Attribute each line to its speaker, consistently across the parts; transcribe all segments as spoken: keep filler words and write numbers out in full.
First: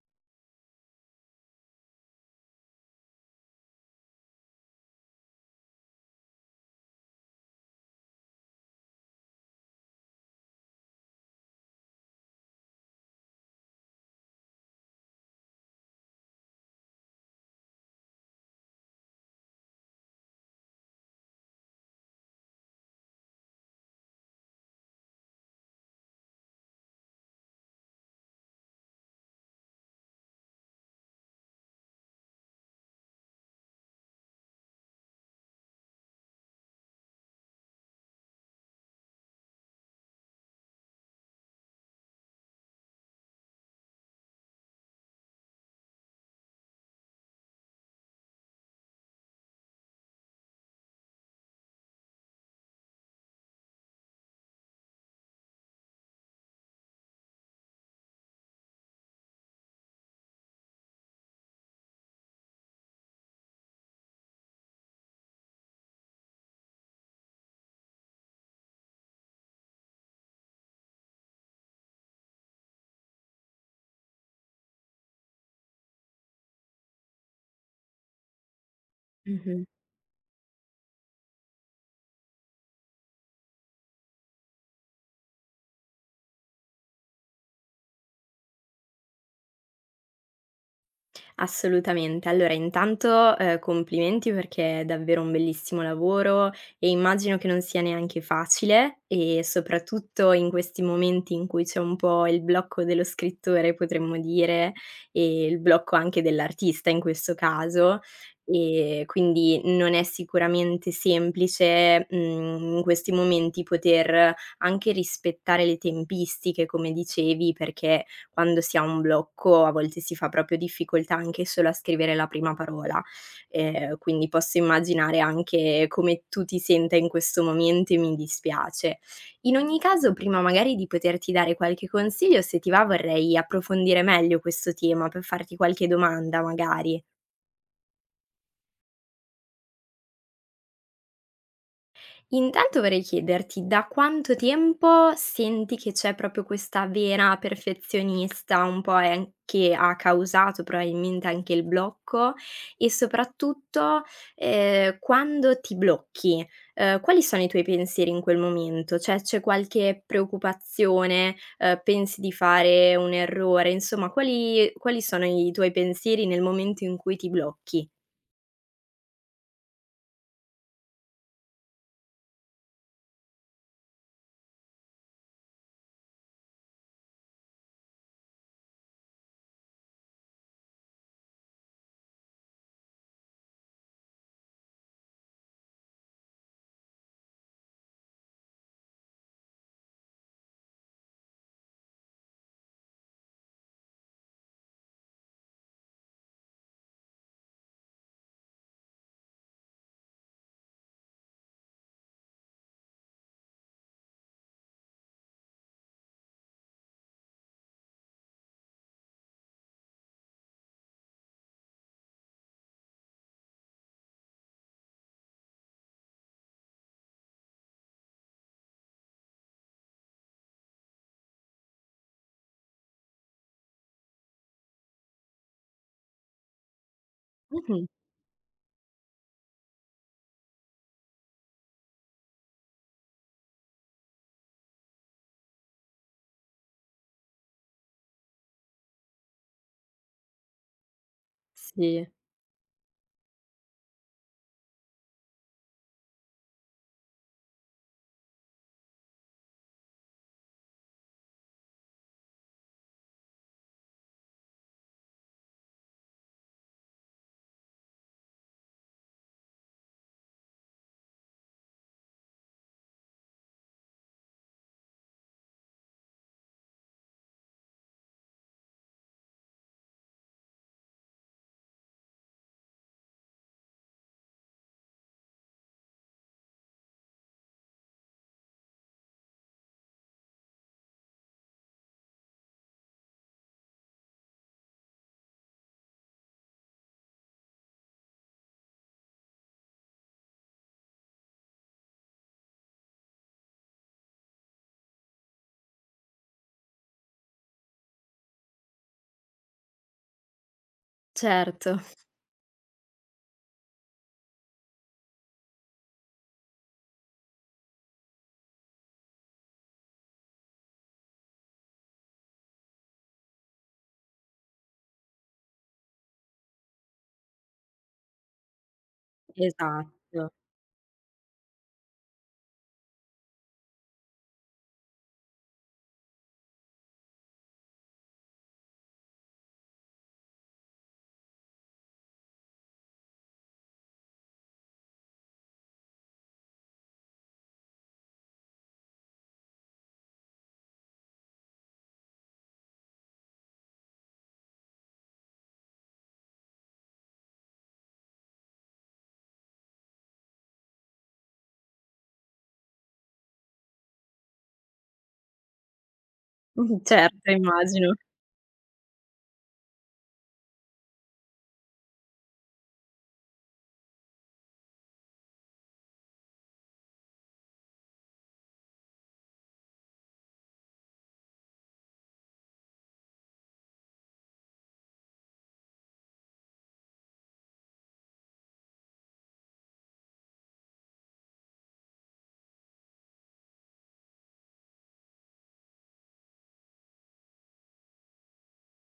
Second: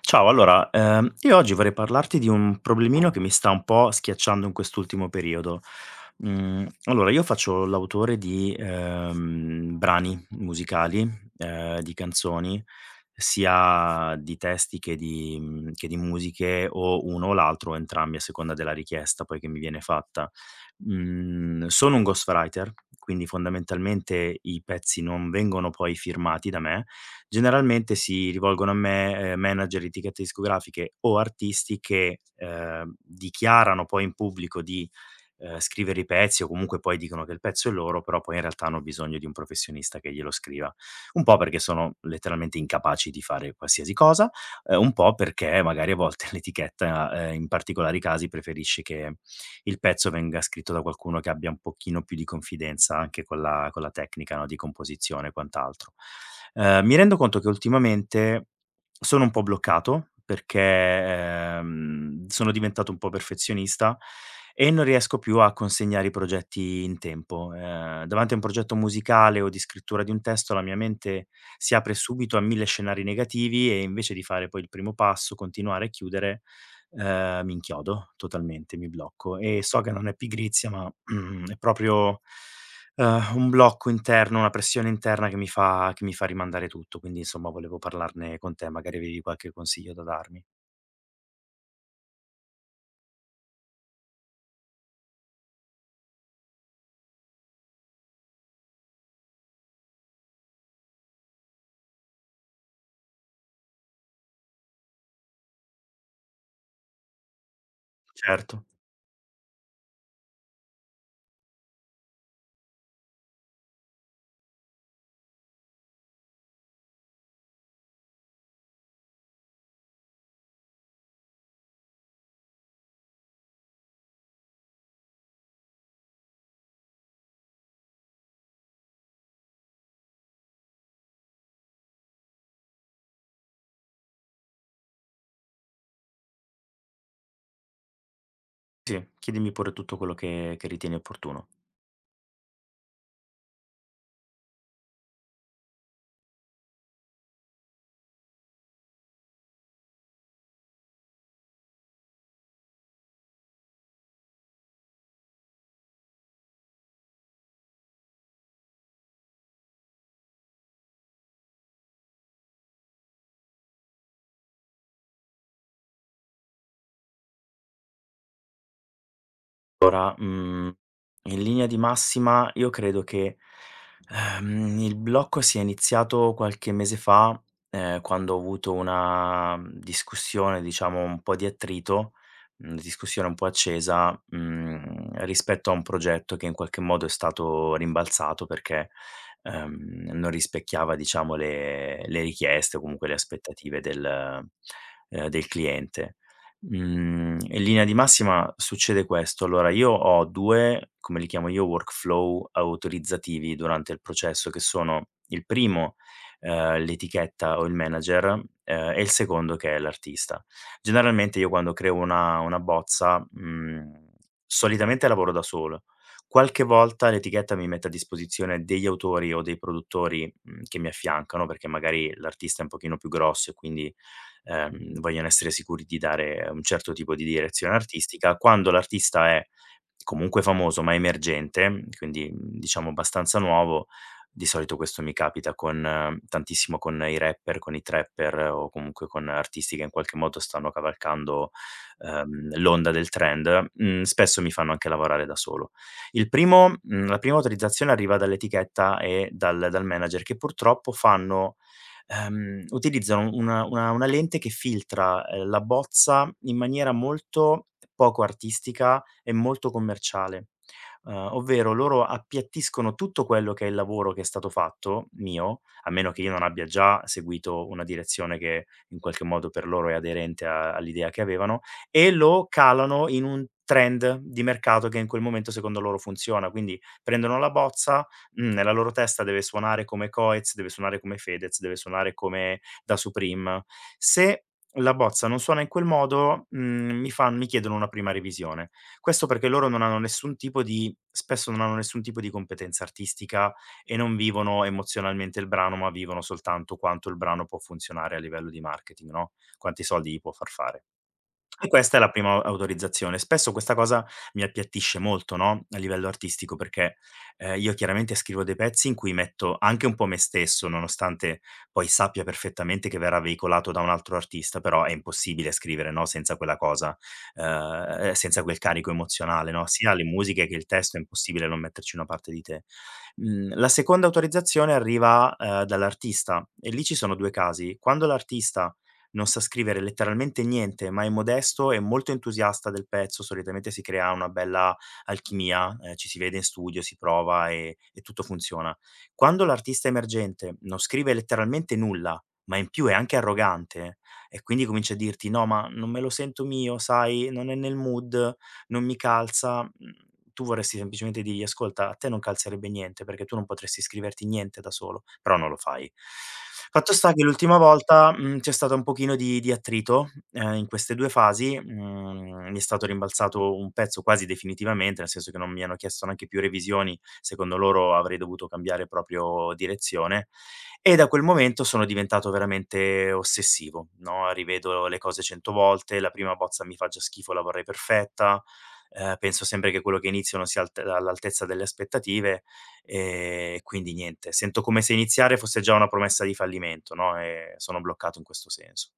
Speaker 1: Ciao, allora, ehm, io oggi vorrei parlarti di un problemino che mi sta un po' schiacciando in quest'ultimo periodo. Mhmm, allora io faccio l'autore di, ehm, brani musicali, ehm, di canzoni, sia di testi che di mhmm, che di musiche o uno o l'altro o entrambi a seconda della richiesta poi che mi viene fatta. Mhmm, sono un ghostwriter, quindi fondamentalmente i pezzi non vengono poi firmati da me, generalmente si rivolgono a me, ehm, manager, etichette discografiche o artisti che, ehm, dichiarano poi in pubblico di, ehm, scrivere i pezzi o comunque poi dicono che il pezzo è loro, però poi in realtà hanno bisogno di un professionista che glielo scriva. Un po' perché sono letteralmente incapaci di fare qualsiasi cosa, ehm, un po' perché magari a volte l'etichetta, ehm, in particolari casi preferisce che il pezzo venga scritto da qualcuno che abbia un pochino più di confidenza anche con la con la tecnica, no, di composizione e quant'altro. Ehm, mi rendo conto che ultimamente sono un po' bloccato perché, ehm, sono diventato un po' perfezionista e non riesco più a consegnare i progetti in tempo. Ehm, davanti a un progetto musicale o di scrittura di un testo la mia mente si apre subito a mille scenari negativi e invece di fare poi il primo passo, continuare e chiudere, ehm, mi inchiodo totalmente, mi blocco e
Speaker 2: Mh-mh.
Speaker 1: so che non è pigrizia, ma è proprio, ehm, un blocco interno, una pressione interna che mi fa che mi fa rimandare tutto. Quindi, insomma, volevo parlarne con te, magari avevi qualche consiglio da darmi.
Speaker 2: Assolutamente. Allora intanto, ehm, complimenti perché è davvero un bellissimo lavoro e immagino che non sia neanche facile, e soprattutto in questi momenti in cui c'è un po' il blocco dello scrittore, potremmo dire, e il blocco anche dell'artista in questo caso,
Speaker 1: Certo.
Speaker 2: e quindi non è sicuramente semplice, mhmm, in questi momenti poter anche rispettare le tempistiche, come dicevi, perché quando si ha un blocco a volte si fa proprio difficoltà anche solo a scrivere la prima parola. Ehm, quindi posso immaginare anche come tu ti senta in questo momento, e mi dispiace. In ogni caso, prima magari di poterti dare qualche consiglio, se ti va vorrei approfondire meglio questo tema per farti qualche domanda magari.
Speaker 1: Sì, chiedimi pure tutto quello che che ritieni opportuno.
Speaker 2: Intanto vorrei chiederti da quanto tempo senti che c'è proprio questa vena perfezionista, un po' è an che ha causato probabilmente anche il blocco, e soprattutto, ehm, quando ti blocchi, ehm, quali sono i tuoi pensieri in quel momento? Cioè, c'è qualche preoccupazione, ehm, pensi di fare un errore? Insomma, quali quali sono i tuoi pensieri nel momento in cui ti blocchi?
Speaker 1: Ora, mhmm, in linea di massima io credo che, ehm, il blocco sia iniziato qualche mese fa, ehm, quando ho avuto una, mhmm, discussione, diciamo un po' di attrito, mhmm, discussione un po' accesa, mhmm, rispetto a un progetto che in qualche modo è stato rimbalzato perché, ehm, non rispecchiava diciamo le le richieste o comunque le aspettative del ehm, del cliente. Mhmm, in linea di massima succede questo. Allora, io ho due, come li chiamo io, workflow autorizzativi durante il processo, che sono il primo, ehm, l'etichetta o il manager, ehm, e il secondo che è l'artista. Generalmente io quando creo una una bozza, mhmm, solitamente lavoro da solo. Qualche volta l'etichetta mi mette a disposizione degli autori o dei produttori, mhmm, che mi affiancano, perché magari l'artista è un pochino più grosso e quindi ehm, vogliono essere sicuri di dare un certo tipo di direzione
Speaker 2: Mh-mh.
Speaker 1: artistica. Quando l'artista è comunque famoso ma emergente, quindi mh, diciamo abbastanza nuovo, di solito questo mi capita con eh, tantissimo con i rapper, con i trapper eh, o comunque con artisti che in qualche modo stanno cavalcando,
Speaker 2: Sì,
Speaker 1: ehm, l'onda del trend, mhmm, spesso mi fanno anche lavorare da solo. Il primo mhmm, la prima autorizzazione arriva dall'etichetta e dal dal manager che purtroppo fanno ehm, utilizzano una una una lente che filtra, ehm, la bozza in maniera molto poco artistica e molto commerciale. Uhm, ovvero loro appiattiscono tutto quello che è il lavoro che è stato fatto, mio, a meno che io non abbia già seguito una direzione che in qualche modo per loro è aderente a all'idea che avevano, e lo calano in un trend di mercato che in quel momento secondo loro funziona. Quindi prendono la bozza mhmm, nella loro testa deve suonare come Coez, deve suonare come Fedez, deve suonare come Da Supreme. Se la bozza non suona in quel modo, mhmm, mi fan mi chiedono una prima revisione. Questo perché loro non hanno nessun tipo di spesso non hanno nessun tipo di competenza artistica e non vivono emozionalmente il brano, ma vivono soltanto quanto il brano può funzionare a livello di marketing, no, quanti soldi gli può far fare. E
Speaker 2: certo,
Speaker 1: questa è la prima au autorizzazione. Spesso questa cosa mi appiattisce molto, no, a livello artistico perché, ehm, io chiaramente scrivo dei pezzi in cui metto anche un po' me stesso, nonostante poi sappia perfettamente che verrà veicolato da un altro artista, però è impossibile scrivere, no, senza quella cosa, ehm, senza quel carico emozionale, no, sia le
Speaker 2: esatto.
Speaker 1: musiche che il testo, è impossibile non metterci una parte di te. Mhmm, la seconda autorizzazione arriva, ehm, dall'artista e lì ci sono due casi: quando l'artista non sa scrivere letteralmente niente, ma è modesto e molto entusiasta del pezzo, solitamente si crea una bella alchimia, ehm, ci si vede in studio, si prova e e tutto funziona. Quando l'artista emergente non scrive letteralmente nulla, ma in più è anche arrogante e quindi comincia a dirti: "No, ma non me lo sento mio, sai, non è nel mood." Non mi calza, mhmm, tu vorresti semplicemente dirgli: "Ascolta, a te non calzerebbe niente, perché tu non potresti scriverti niente da solo", però non lo fai.
Speaker 2: Mh,
Speaker 1: Fatto sta che
Speaker 2: certo,
Speaker 1: l'ultima
Speaker 2: immagino.
Speaker 1: volta, mhmm, c'è stato un pochino di di attrito, ehm, in queste due fasi, mhmm, mi è stato rimbalzato un pezzo quasi definitivamente, nel senso che non mi hanno chiesto neanche più revisioni, secondo loro avrei dovuto cambiare proprio direzione, e da quel momento sono diventato veramente ossessivo, no, rivedo le cose cento volte, la prima bozza mi fa già schifo, la vorrei perfetta. Ehm, penso sempre che quello che inizio non sia alt all'altezza delle aspettative, ehm, quindi niente, sento come se iniziare fosse già una promessa di fallimento, no, e sono bloccato in questo senso.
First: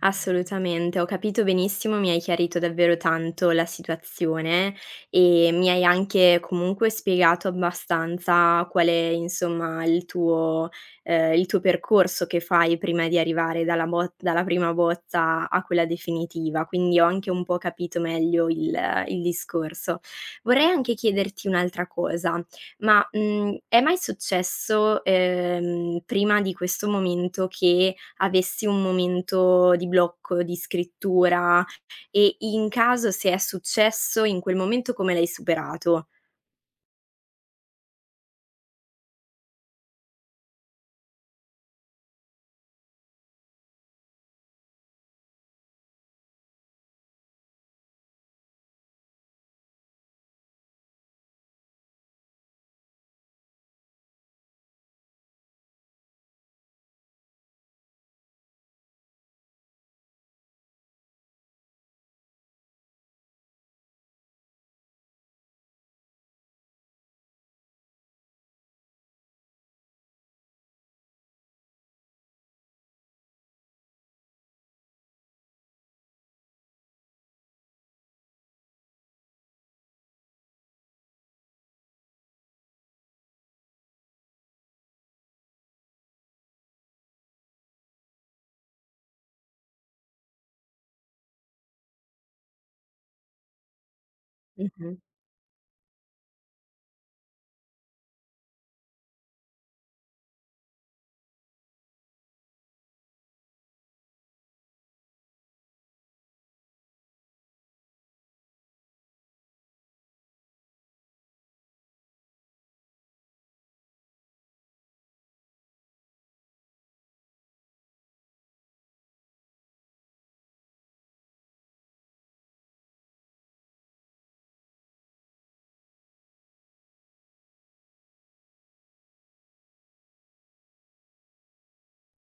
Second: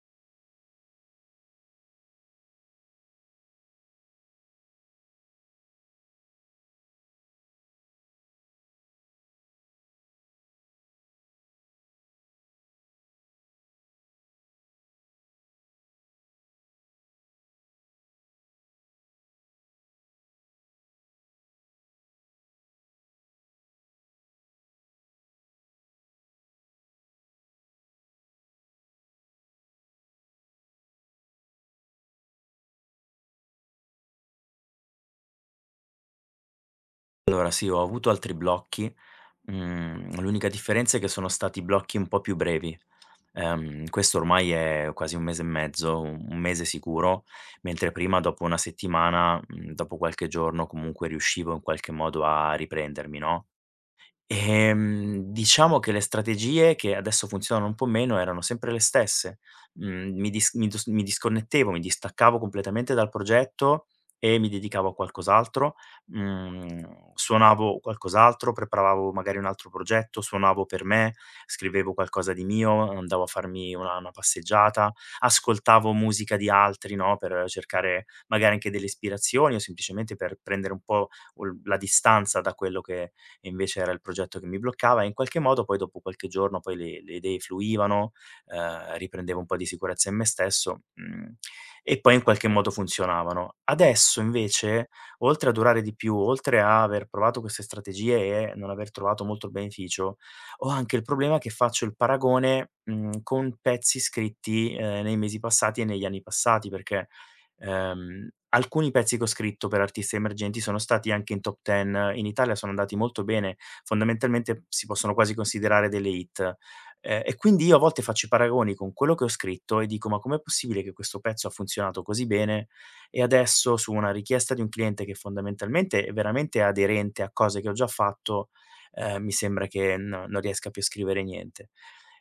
Speaker 2: Assolutamente, ho capito benissimo, mi hai chiarito davvero tanto la situazione e mi hai anche comunque spiegato abbastanza qual è, insomma, il tuo ehm, il tuo percorso che fai prima di arrivare dalla bot dalla prima bozza a quella definitiva, quindi ho anche un po' capito meglio il il discorso. Vorrei anche chiederti un'altra cosa, ma, mhmm, è mai successo, ehm, prima di questo momento, che avessi un momento di blocco, di scrittura, e in caso, se è successo, in quel momento come l'hai superato?
Speaker 1: Allora sì, ho avuto altri blocchi, mhmm, l'unica differenza è che sono stati blocchi un po' più brevi. Ehm, questo ormai è quasi un mese e mezzo, u un mese sicuro, mentre prima dopo una settimana, mhmm, dopo qualche giorno comunque riuscivo in qualche modo a riprendermi, no? Ehm, diciamo che le strategie che adesso funzionano un po' meno erano sempre le stesse. Mhmm, mi dis mi dos mi disconnettevo, mi distaccavo completamente dal progetto e mi dedicavo a qualcos'altro. Mhmm, suonavo qualcos'altro, preparavavo magari un altro progetto, suonavo per me, scrivevo qualcosa di mio, andavo a farmi una una passeggiata, ascoltavo musica di altri, no, per cercare magari anche delle ispirazioni o semplicemente per prendere un po' ol la distanza da quello che e invece era il progetto che mi bloccava e in qualche modo poi dopo qualche giorno poi le, le idee fluivano, eh, riprendevo un po' di sicurezza in me stesso mm, e poi in qualche modo funzionavano. Adesso invece,
Speaker 2: Mh-mh.
Speaker 1: oltre a durare di più, oltre a aver provato queste strategie e non aver trovato molto beneficio, ho anche il problema che faccio il paragone mm, con pezzi scritti eh, nei mesi passati e negli anni passati, perché Ehm, alcuni pezzi che ho scritto per artisti emergenti sono stati anche in top dieci, in Italia sono andati molto bene, fondamentalmente si possono quasi considerare delle hit. Ehm, e quindi io a volte faccio i paragoni con quello che ho scritto e dico: "Ma com'è possibile che questo pezzo ha funzionato così bene e adesso su una richiesta di un cliente che fondamentalmente è veramente aderente a cose che ho già fatto, ehm, mi sembra che no non riesca più a scrivere niente".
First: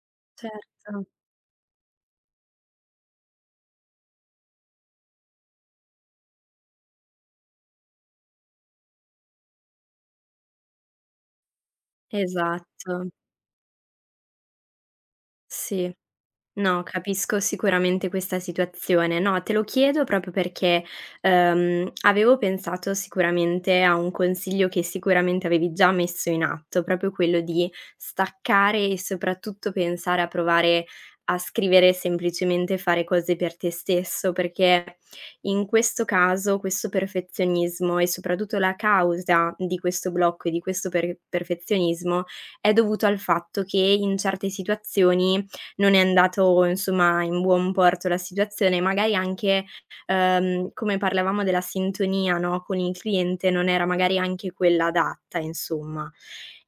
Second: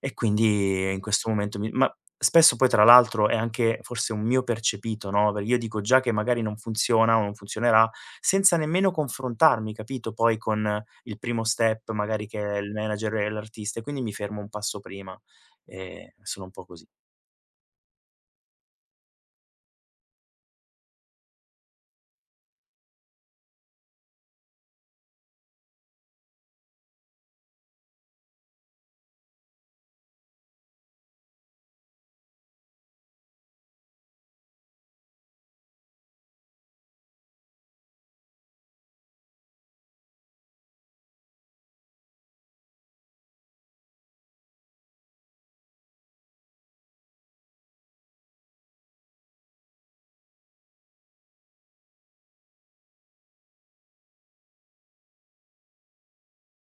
Speaker 1: E
Speaker 2: Certo,
Speaker 1: quindi in questo momento mi ma spesso poi tra l'altro è anche forse un mio percepito, no, perché io dico già che magari non funziona o non funzionerà, senza nemmeno confrontarmi, capito, poi con il primo step magari che è il
Speaker 2: esatto,
Speaker 1: manager e l'artista, e quindi mi fermo un passo prima.
Speaker 2: sì.
Speaker 1: Ehm, sono un po'
Speaker 2: No,
Speaker 1: così.
Speaker 2: capisco sicuramente questa situazione. No, te lo chiedo proprio perché, ehm, avevo pensato sicuramente a un consiglio che sicuramente avevi già messo in atto, proprio quello di staccare e soprattutto pensare a provare a scrivere semplicemente, fare cose per te stesso, perché in questo caso questo perfezionismo, e soprattutto la causa di questo blocco e di questo per- perfezionismo, è dovuto al fatto che in certe situazioni non è andato insomma in buon porto la situazione, magari anche, ehm, come parlavamo, della sintonia, no, con il cliente, non era magari anche quella adatta, insomma.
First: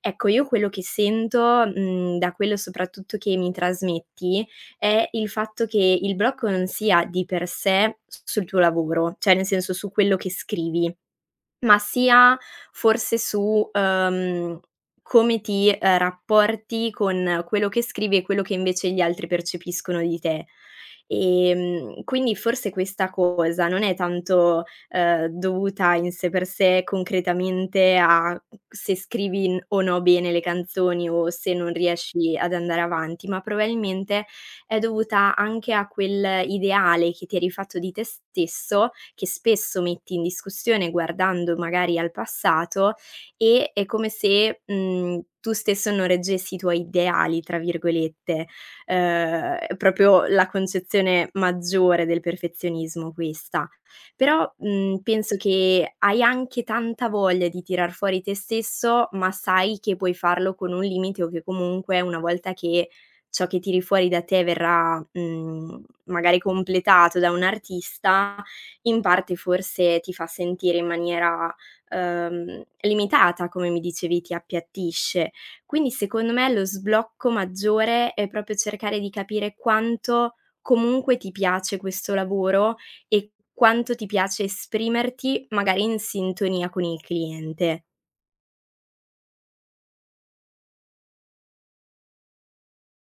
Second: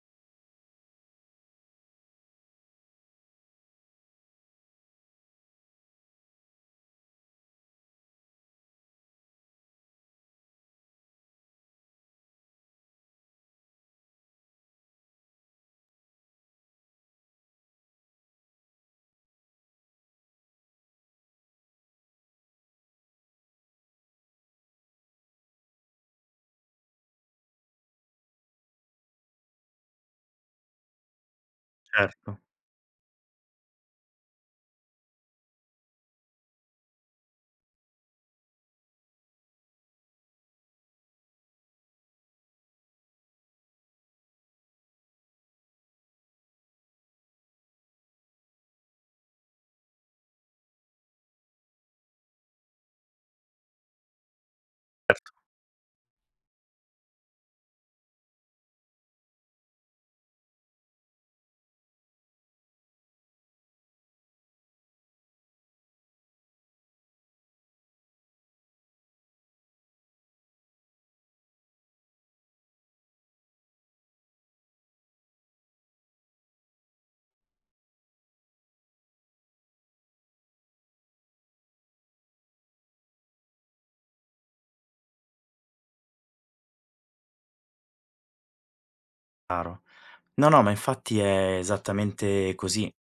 Speaker 2: Ecco, io quello che sento, mhmm, da quello soprattutto che mi trasmetti, è il fatto che il blocco non sia di per sé s sul tuo lavoro, cioè nel senso su quello che scrivi, ma sia forse su, uhm, come ti, ehm, rapporti con quello che scrivi e quello che invece gli altri percepiscono di te. Ehm, quindi forse questa cosa non è tanto, ehm, dovuta in sé per sé concretamente a se scrivi n o no bene le canzoni, o se non riesci
Speaker 1: Certo.
Speaker 2: ad andare avanti, ma probabilmente è dovuta anche a quell'ideale che ti eri fatto di te stesso, che spesso metti in discussione guardando magari al passato, e è come se, mhmm, tu stesso non reggessi i tuoi "ideali" tra virgolette. Uhm, è proprio la concezione maggiore del perfezionismo, questa. Però, mhmm, penso che hai anche tanta voglia di tirar fuori te stesso, ma sai che puoi farlo con un limite, o che comunque una volta che ciò che tiri fuori da te verrà, mhmm, magari completato da un artista, in parte forse ti fa sentire in maniera, uhm, limitata, come mi dicevi, ti appiattisce. Quindi secondo me lo sblocco maggiore è proprio cercare di capire quanto comunque ti piace questo lavoro e quanto ti piace esprimerti magari in sintonia con il cliente.
Speaker 1: No, no, ma infatti è esattamente così.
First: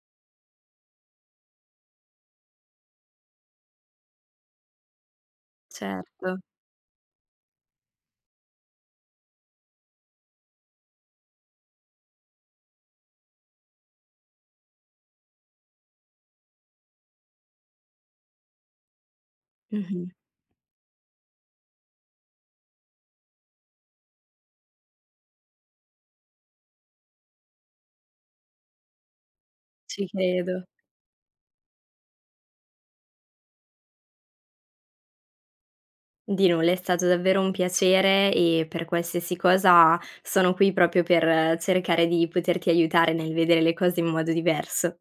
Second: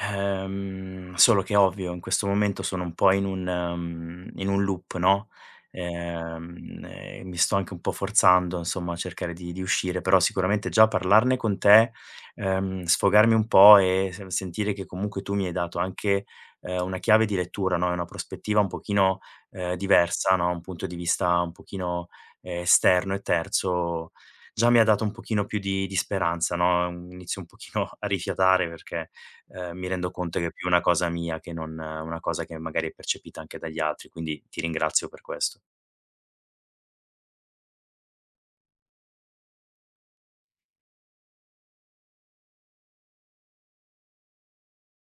Speaker 1: Ehm, solo che ovvio, in questo momento sono un po' in un mhmm, in un loop, no,
Speaker 2: Certo.
Speaker 1: ehm, e mi sto anche un po' forzando insomma a cercare di di uscire, però sicuramente già parlarne con te, ehm, sfogarmi un po' e se sentire che comunque tu mi hai dato anche, ehm, una chiave di lettura, no, e una prospettiva un pochino, ehm,
Speaker 2: Mh-mh.
Speaker 1: diversa, no, un punto di vista un pochino, ehm, esterno e terzo, già mi ha dato un pochino più di di speranza, no, mhmm, inizio un pochino a rifiatare perché ehm, mi
Speaker 2: Ci
Speaker 1: rendo conto che è
Speaker 2: credo.
Speaker 1: più una cosa mia che non eh, una cosa che magari è percepita anche dagli altri, quindi ti ringrazio per questo.
Speaker 2: Di nulla, è stato davvero un piacere, e per qualsiasi cosa sono qui proprio per cercare di poterti aiutare nel vedere le cose in modo diverso.